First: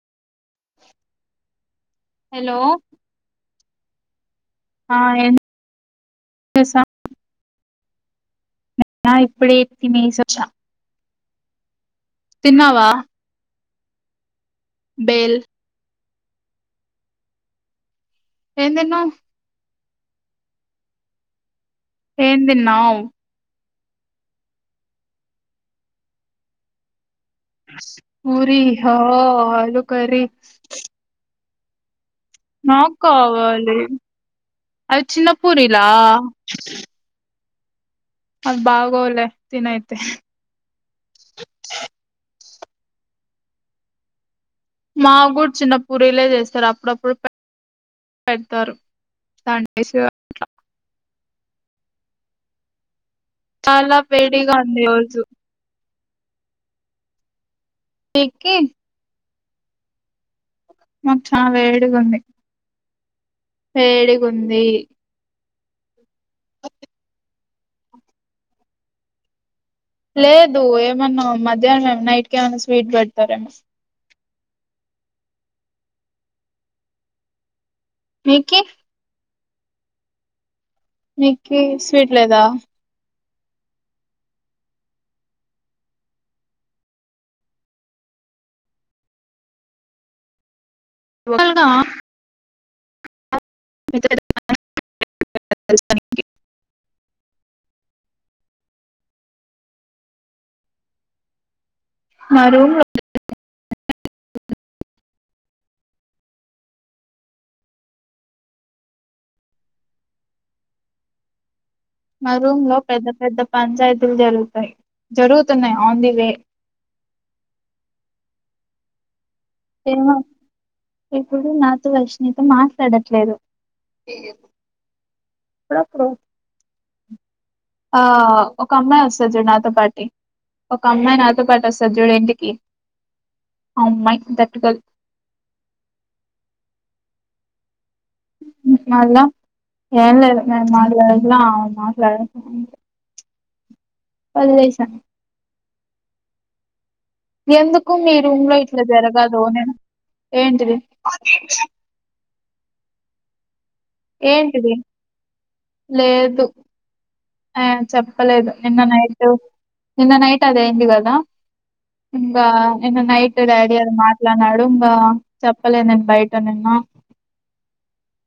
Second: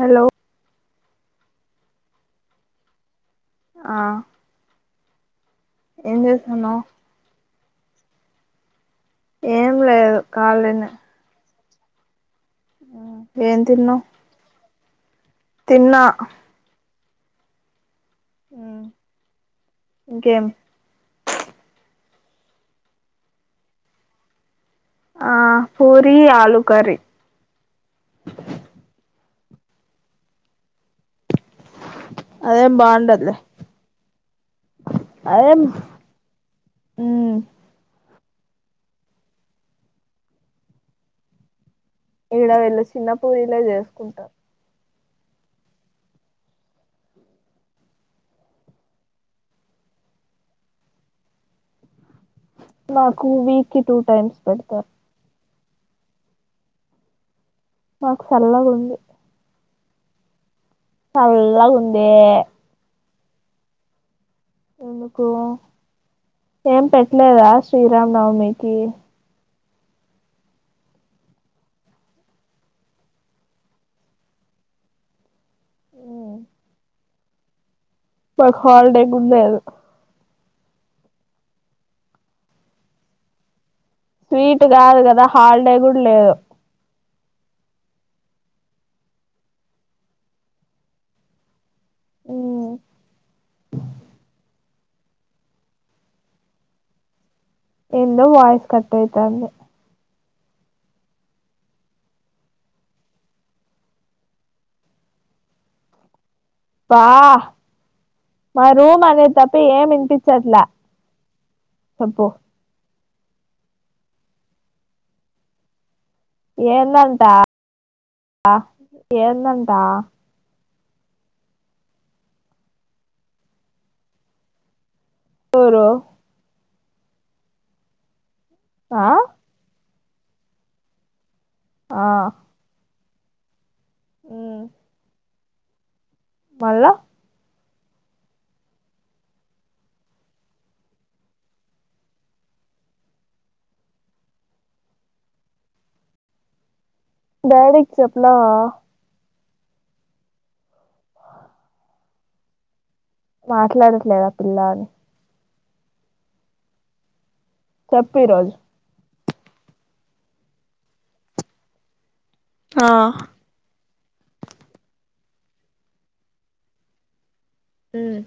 Hello hello ఆ ఆ ఏం ఎం చేస్తున్నావు చేసా ఆ ఇప్పుడే ఏం తినేసి లేదు వచ్చ ఖాళీనే తిన్నావా తన్నాం బేల్ ఆ ఎం తిన్నావ్ ఇకేం ఏంది తిన్నం ఆ పూరి ఆలు కర్రీ పూరి హా ఆలు కర్రీ అదేం బాగుండదులే నాకావాలి అది చిన్న అదేం పూరిలా అ బాగొలే తినయితే ఈడ వీళ్ళు చిన్న పూరీలే చేసుకుంటారూ మా కూడా చిన్న పూరీలే చేస్తారు అప్పుడప్పుడు పెడతారు వా చాలా వేడిగా ఉంది ఇ రోజు మాకు నీకి సళ్ళగా ఉంది మాకు చాలా చల్లగా వేడిగా ఉందే ఉంది వేడిగా కుంది ఎందుకు ఏం పెట్టలేదా శ్రీరామ నవమికి లేదు ఏమన్నా మధ్యాహ్నం మే నైట్ క ఏమన్నా స్వీట్ పెడతారేమో అ ఒక నీకి హల్డే కూడా లేదు నికి స్వీట్ లేదా స్వీట్ కాదు కదా హాలిడే కూడా లేదు నిర్మాల్గా ఓ మ [unintelligible] ఎందొ వయిస్ కట్టయితంది మా రూమ్ లో [unintelligible] బా మా రూమ్ అనేది తప్పి ఏమి వినిపించట్లా చెప్పు మా రూమ్ లో పెద్ద పెద్ద పంచాయతీలు జరుగుతాయి జరుగుతున్నాయి ఆన్లీ ఏంటంటా ఏం అంటా ఏమో ఇప్పుడు నాతో వర్షిణి తొ మాట్లాడట్లేదు ఎవరు ఎప్పుడప్పుడు ఆ ఒక అమ్మాయి ఆ వస్తది జూడు నాతో పాటి ఒక అమ్మాయి నాకు తో పాటు వస్తది ఆ చూడు ఇంటికి ఆ అమ్మాయి తట్టుకోదు మళ్ళ మళ్ళ ఏం లేదు నేను మాట్లాడట్ల ఆమె మాట్లాడట్ల వదిలేసా ఎందుకు డాడీకి ఈ చెప్పలా రూమ్ లో ఇట్లా జరగాదు ఏంటిది మాట్లాడట్లేదా పిల్లా ఏంటిది అని లేదు ఆ చెప్పు చెప్పలేదు ఈరోజు నిన్న నైట్ నిన్న నైట్ అది అయింది కదా ఇంక ఆ నిన్న నైట్ డాడి అది మా అట్లా నడుంద చెప్పలే నేను బయట నిన్న హ్మ్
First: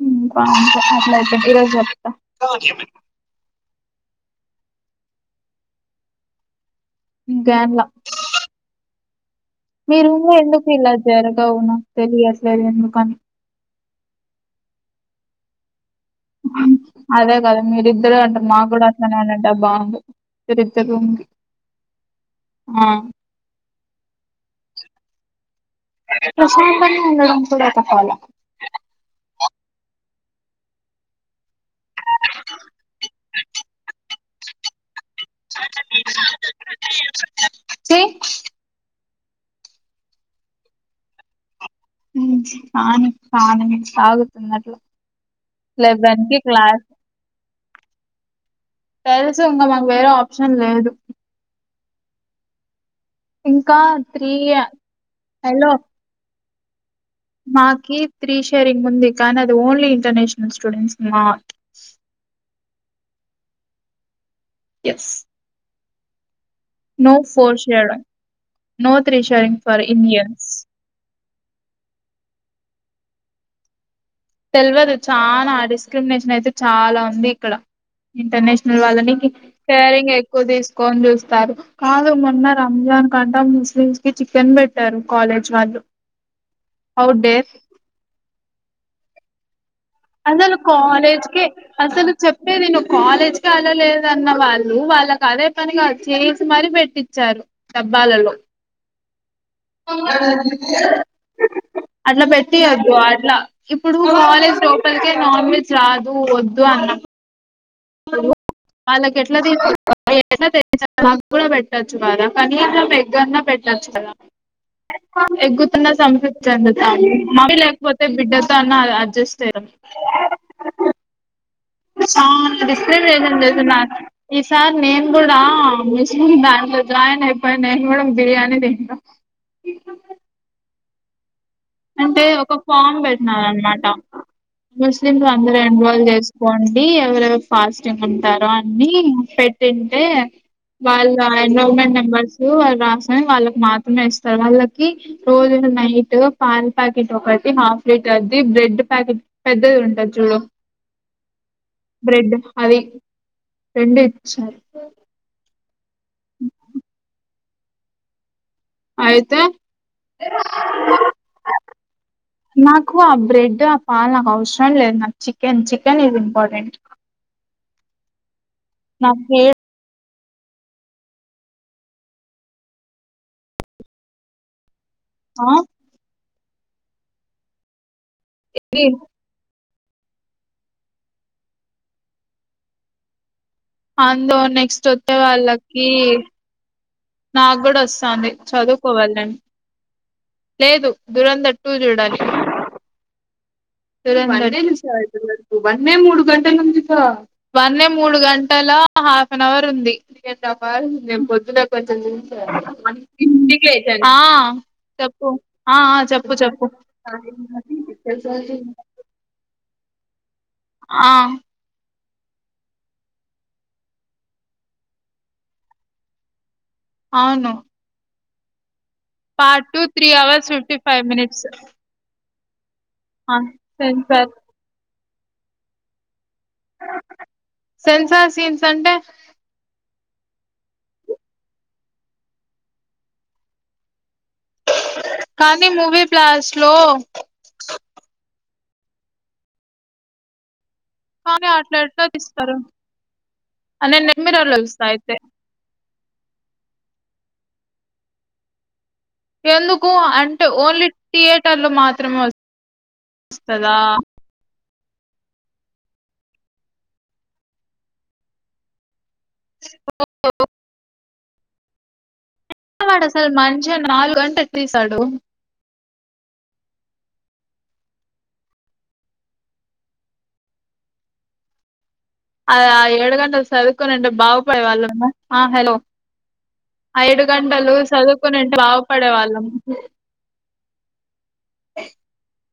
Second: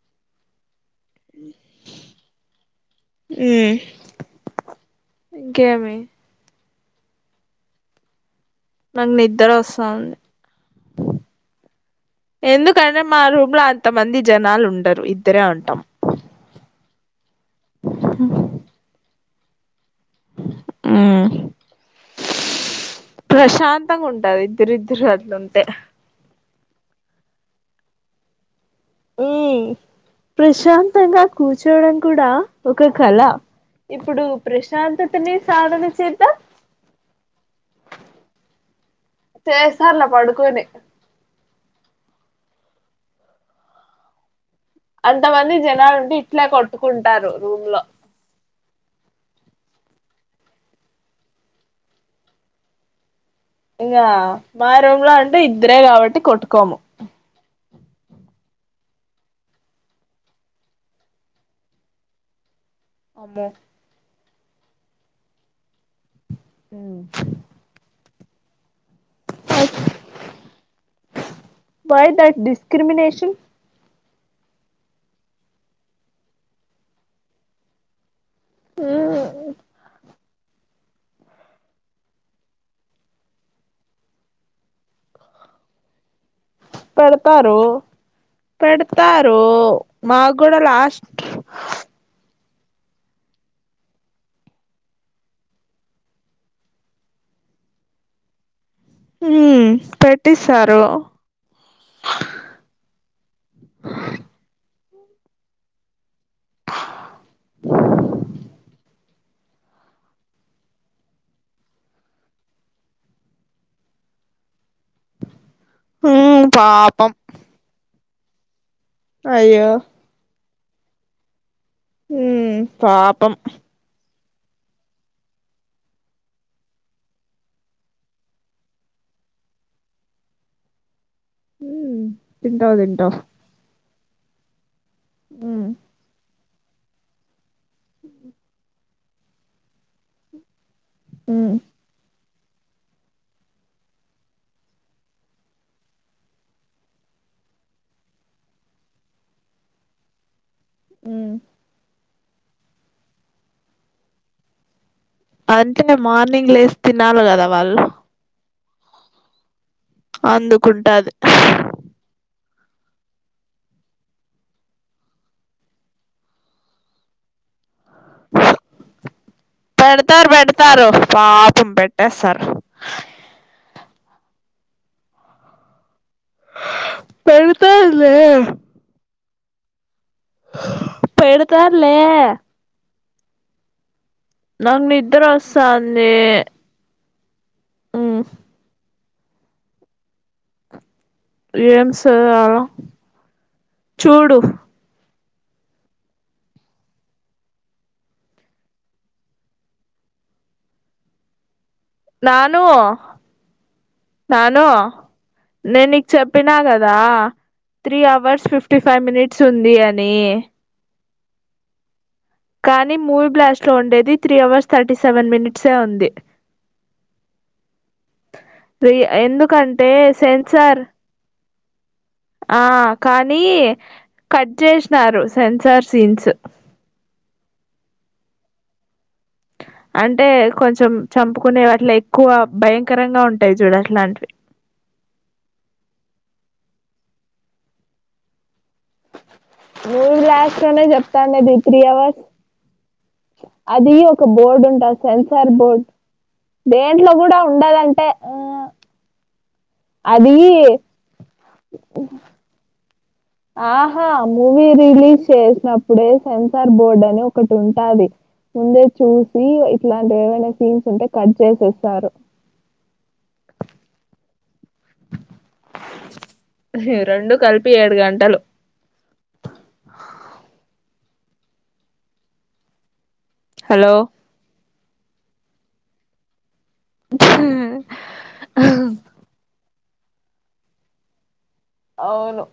హ్మ్ [unintelligible] అయితే ఈ రోజు చెప్తా ఇంకేమి ఇంకేం ల నాకు నిద్ర మీ వస్తాంది రూమ్ లో ఎందుకు ఇలా జరగావు నాకు తెలియట్లేదు ఎందుకని కొంతమంది జనాలు ఉండరు ఇద్దరే ఉంటాం అదే కదా మీరిద్దరు అంటే మాకు కూడా ఇంక నేనుంటే బావుండు ఇద్దరిద్దరు రూమ్ కి ఉమ్ ఆ ప్రశాంతంగా ఉంటాది ఇద్దరిద్దరు అట్లుంటే ప్రశాంతంగా ఉండడం కూడా ఒక కళ హ్మ్ ప్రశాంతంగా కూర్చోడం కూడా ఒక కళ ఇప్పుడు ప్రశాంతతని సాధన చేద్దాం చెయ్. చేసారులే పడుకొని [unintelligible] అంత మంది జనాలు ఉంటే ఇట్లే క్లాస్. కొట్టుకుంటారు రూమ్ లో తెలుసు ఇంక మాకు వేరే ఆప్షన్ లేదు ఇంకా మా రూమ్ లో అంటే హలో ఇద్దరే కాబట్టి కొట్టు కొము. మాకి త్రీ షేరింగ్ ఉంది కానీ అది ఓన్లీ ఇంటర్నేషనల్ స్టూడెంట్స్కి మాత్ర అమ్మో. ఎస్. నో ఫోర్స్ చేయలేం. No three sharing for Indians. క్రీమినేషన్. తెలవదు చాలా డిస్క్రిమినేషన్ అయితే చాలా ఉంది ఇక్కడ. ఇంటర్నేషనల్ వాళ్లని ఉమ్ కేరింగ్ ఎక్కు ఎక్కువ తీసుకొని చూస్తారు. కాదు మొన్న రంజాన్ కంటా ముస్లిమ్స్ కి చికెన్ పెట్టారు కాలేజ్ వాళ్ళు. హౌ డేర్ పెడతారు. పెడతారు. మాకు అసలు కూడా లాస్ట్ కాలేజ్ కే అసలు చెప్. అదే నేను కాలేజ్ కే వేలలేదన్న వాళ్ళు వాళ్ళకి అదే పనిగా చేసి మరీ పెట్టించారు డబ్బాలలో. ఉమ్ పెట్టిస్తారు అట్లా పెట్టియొద్దు అట్లా ఇప్పుడు కాలేజీలో. కానీ నాన్వెజ్ రాద్. వద్దు అన్నం. వాళ్ళకి ఎట్లా [unintelligible] నాకు కూడా పెట్టొచ్చు కదా కనీసం ఎగ్గన్నా పెట్టొచ్చు కదా. ఎగ్గుతున్న ఉమ్ పాపం [unintelligible] లేకపోతే ఆహ్ బిడ్డక్ కానీ అది అడ్జెస్ట్ చేయడం. అయ్యో ఇస్తా ఉమ్ డిఫరెంట్ ఏమీ పాపం లేకుంటాయి. ఈసారి నేను కూడా మస్ బ్యాంక్ లో జాయిన్ అయిపోయి నేను కూడా బిర్యానీ తింటా. ఉమ్ అంటే ఒక తింటావు ఫామ్ తింటావు పెట్టినారనమాట. ముస్లింలు అందరూ ఉమ్ ఎన్వాల్వ్ చేస్ వండి అందరు. ఫాస్టింగ్ ఉంటారు అన్ అని పెట్టింటే. వాళ్ళ ఉమ్ ఎండోరుమెంట్ నెంబర్స్. వాళ్ళు రాసరని వాళ్ళకి మాత్రమే ఇస్తారు. వాళ్ళకి రోజుకు నైట్. పాల ప్యాకెట్ ఒకటి హాఫ్ లీటర్ది బ్రెడ్ ప్యాకెట్ పెద్దది ఉంటది చూడు. ఉమ్. బ్రెడ్ అవే రెండు ఇచ్చారు. అదంటే నే మార్నింగ్ లేసి తినాలి కదా వాళ్ళు. ఆయతే అందుకుంటది నాకు ఆ బ్రెడ్ ఆ పాల్ నాకు అవసరం లేదు నాకు చికెన్ చికెన్ ఇజ్ ఇంపార్టెంట్ నా పెడతారు పెడతారు పాపం పెట్టేస్తారు ఆ పెరుగుత క లే ఇది. ఇప్పు ఎడుతారులే అందు నెక్స్ట్ వచ్చే నిద్ర వాళ్ళకి వస్తాంది నాకు కూడా ఉమ్ వస్తుాంది చదువు కోవాలని లేదు దురధ టూ ఏం జూడాలి చదవాలో దర చూడు వ మూడు గంటల ను వన్న మూడు గంటల హాఫ్ అన్ అవర్ ఉందివే పొద్దు చెప్పు నాను నాను నేను నీకు చెప్పు చెప్పినా చెప్పు కదా నే ఆ కానీ మూవీ బ్లాస్ట్ లో ఉండేది త్రీ అవర్స్ థర్టీ సెవెన్ మినిట్సే ఉంది అవును ి పార్ట్ టూ ఎందుకంటే three hours fifty censor five minutes ఆ కానీ సెన్సార్ కట్ చేసి సెన్సార్ సీన్స్ సెన్సార్ సీన్స్ అంటే అంటే కొంచెం చంపుకునేవి అట్ల ఎక్కువ భయంకరంగా ఉంటాయి చూడు అట్లాంటివి కానీ మూవీ ప్లాస్ లో నూడు లలాక్ లోనే చెప్తాం కానీ అది అట్లా త్రీ ఎట్లా అవర్స్ తీస్తారు అది నేను ఒక నెట్ మిర్రర్ లో బోర్డు చూస్తా ఉంటుంది అయితే సెన్సార్ బోర్డు దేంట్లో కూడా ఉండాలంటే ఆ ఎందుకు అది అంటే ఓన్లీ థియేటర్లు మాత్రమే వ వస్తుందా ఆహా! మూవీ రిలీజ్ చేసినప్పుడే సెన్సార్ బోర్డ్ అని ఒకటి ఉంటుది ముంద చూసి ఇట్లాంటి ఏవైనా సీన్స్ ఉంటే కట్ చేసి ఇస్తారు చివాడు అసలు మంచి నాలుగు అంటే తీసాడు రెండు కలిపి ఏడు గంటలు ఆ ఏడు గంట హలో! చదువుకోొనింటే బాగుపడే వాళ్ళం ఆ హలో ఐదు గంటలు చదువుకొని ఉంటే బాగుపడే వాళ్ళం అవును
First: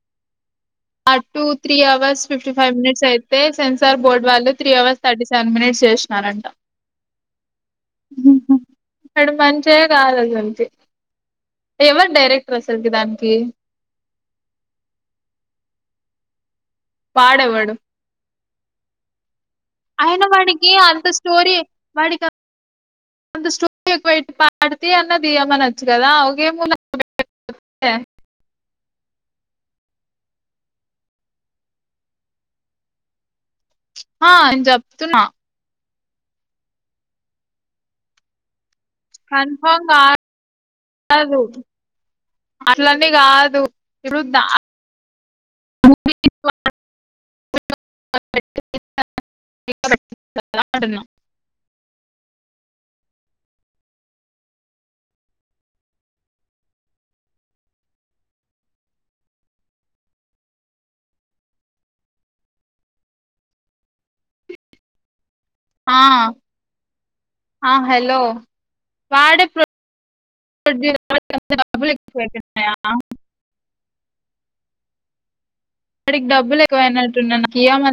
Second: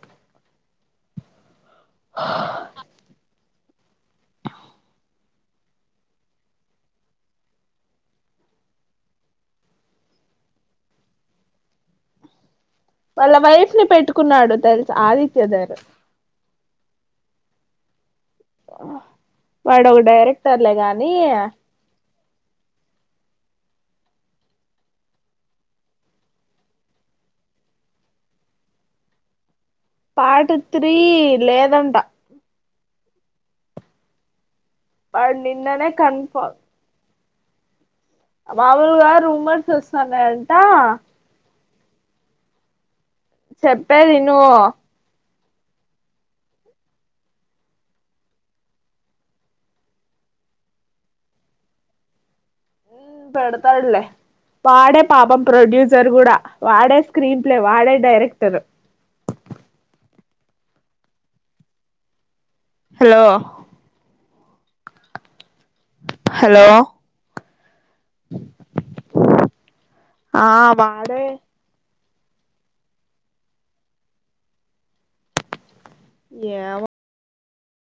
అటు three hours fifty five minutes అయితే సెన్సార్ బోర్డ్ వాళ్ళు three hours thirty seven minutes చేస్తున్నారంట ఉహు వాడు మనిషి కాదు అస్సలికి ఎవరు డైరెక్ట్ వాళ్ళ వైఫ్ ని పెట్టుకున్నాడు తెలుసా ఆదిత్యగారు వాడు ఎవడు వాడు ఒక అయిన వాడికి డైరెక్టర్లే అంత గానీ స్టోరీ వాడికి అంత స్టోరీ ఎక్కువ పార్ట్ త్రి అన్న తీయమనొచ్చు కదా ఒకే [inaudible] పాట్ త్రీ లేదంట ఆహా జబ్ వాడు నిన్ననే కన్ఫా మామూలుగా రూమర్స్ కన్ఫామ్ వస్తున్నయంట అట్లా చెప్పేది ఇను [inaudible] హు పెడతాడులే వాడే పాపం ప్రొడ్యూసర్ కూడా వాడే స్క్రీన్ ప్లే వాడే డైరెక్టర్ హలో ఆహ హలో ఆ హలో వాడే ఆ ప్రొడ్యూసర్ వాడే [inaudible] సేటెస్ వున్నాయా వాడికి డబ్బు ఏం ఎక్కువ అయినట్టున్నా కీయ